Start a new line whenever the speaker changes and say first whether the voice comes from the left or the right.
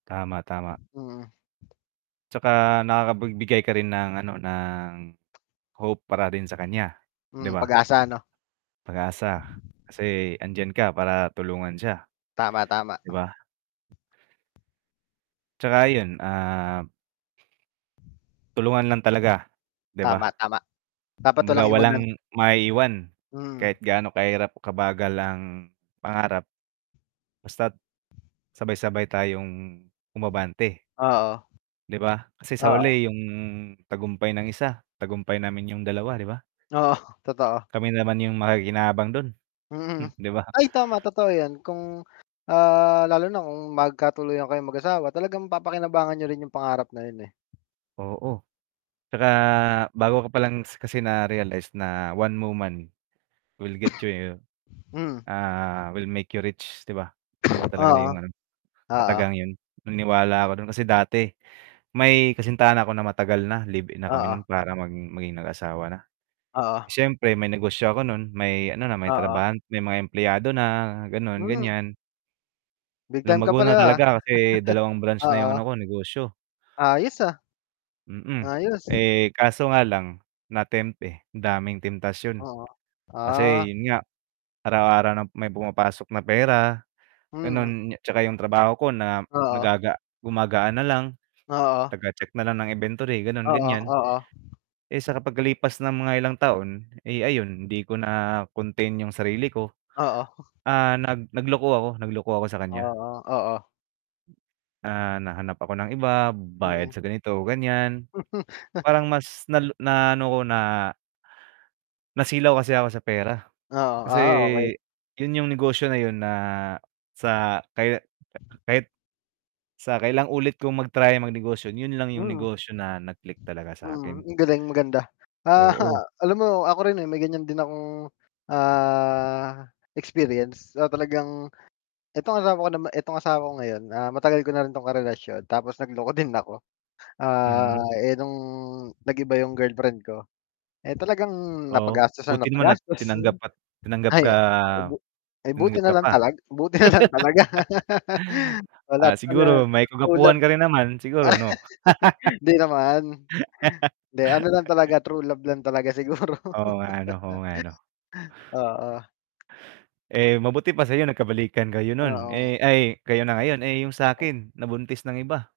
right: Tama, tama.
left: Mm.
right: 'Tsaka, nakakabigbigay ka rin ng ano, ng hope para rin sa kan'ya, 'di
left: Hmm,
right: ba?
left: pag-asa, 'no?
right: Pag-asa, kasi 'andiyan ka para tulungan siya,
left: Tama, tama.
right: 'di ba? 'Tsaka 'yun, ah Tulungan lang talaga, 'di ba?
left: Tama, tama. Dapat
right: Kumbaga,
left: walang
right: walang
left: iwanan.
right: maiiwan kahit
left: Mm.
right: gaano kahirap, kabagal, ang pangarap. Basta't, sabay-sabay tayong umabante
left: Oo.
right: 'Di ba, kasi sa
left: Oo.
right: huli yung tagumpay ng isa, tagumpay namin yung dalawa 'di ba?
left: Oo, totoo.
right: Kami naman yung makikinabang dun,
left: Mhm,
right: 'di ba?
left: ay, tama totoo 'yon, kung, ah, lalo na kung magkatuluyan kayong mag-asawa, talagang papakinabangan niyo rin yung pangarap na 'yun, eh.
right: Oo, 'tsaka bago ka pa lang s kasi narealize na, one woman will get you,
left: Mm.
right: ah, will make you rich, 'di ba? 'Yun talaga yung
left: Oo.
right: ano, katagang
left: Oo.
right: 'yun, naniniwala ako dun kasi dati may kasintahan na 'ko na matagal na, live in na kami
left: Oo.
right: nun, para mang maging mag-asawa na.
left: Oo.
right: S'yempre, may negosyo ako nun, may ano na, may
left: Oo.
right: trabahan may mga empleyado na, gano'n,
left: Hmm.
right: gan'yan.
left: Big time ka
right: Lumago na
left: pala ha,
right: talaga kasi 2 branch na 'yung ano
left: oo.
right: ko, negosyo.
left: Ayos, ah.
right: Mm,
left: Ayos.
right: eh, kaso nga lang na-tempt, eh. Daming temptasyon,
left: Oo,
right: kasi
left: ah.
right: 'yun nga, araw-araw na may pumapasok na pera,
left: Mm.
right: ganun, 'tsaka yung trabaho ko na
left: Oo.
right: nagaga gumagaan na lang,
left: Oo.
right: taga-check na lang ng inventory ganun,
left: Oo,
right: gan'yan.
left: oo.
right: Eh, sa pag-kalipas ng mga ilang taon, eh, ayun, 'di ko na contain yung sarili ko,
left: Oo.
right: ah, nag nagloko ako, nagloko ako sa kan'ya.
left: Oo, oo.
right: Ah, nahanap ako ng iba, bayad
left: Mm.
right: sa ganito, gan'yan. Parang mas nalo na ano ko, na nasilaw kasi ako sa pera,
left: Oo,
right: kasi,
left: ah, okay.
right: 'yun yung negosyo na 'yun na sa, kaya k kahit, sa kailang ulit kong mag-try, magnegosyo 'yun lang 'yung
left: Mm.
right: negosyo na nag click talaga sa
left: Mm,
right: 'kin.
left: ang galing, maganda, ah,
right: Oo.
left: alam mo, ako rin, eh, may gan'yan din akong, ah, experience, ah, talagang itong asawa ko nama itong asawa ko ngayon, ah, matagal ko na rin 'tong karelasyon, tapos nagloko din ako,
right: Mm.
left: ah, eh, nung nag-iba yung girlfriend ko, eh, talagang
right: Oo,
left: napa-gastos ng
right: buti naman at
left: napa-gastos,
right: tinanggap at tinanggap
left: ay
right: ka
left: bu buti
right: tinanggap
left: na
right: ka
left: lang
right: pa?
left: tala buti na lang talaga wala,
right: Ah,
left: ano,
right: siguro may
left: true love.
right: ka-gwapuhan ka rin naman, siguro, 'no?
left: hindi naman, hindi, ano lang talaga, true love lang talaga siguro
right: Oo nga, 'no. Oo nga, 'no.
left: oo.
right: Eh, mabuti pa sa'yo nagkabalikan kayo nun,
left: Oo.
right: eh, ay kayo na ngayon, eh, yung sa'kin nabuntis ng iba.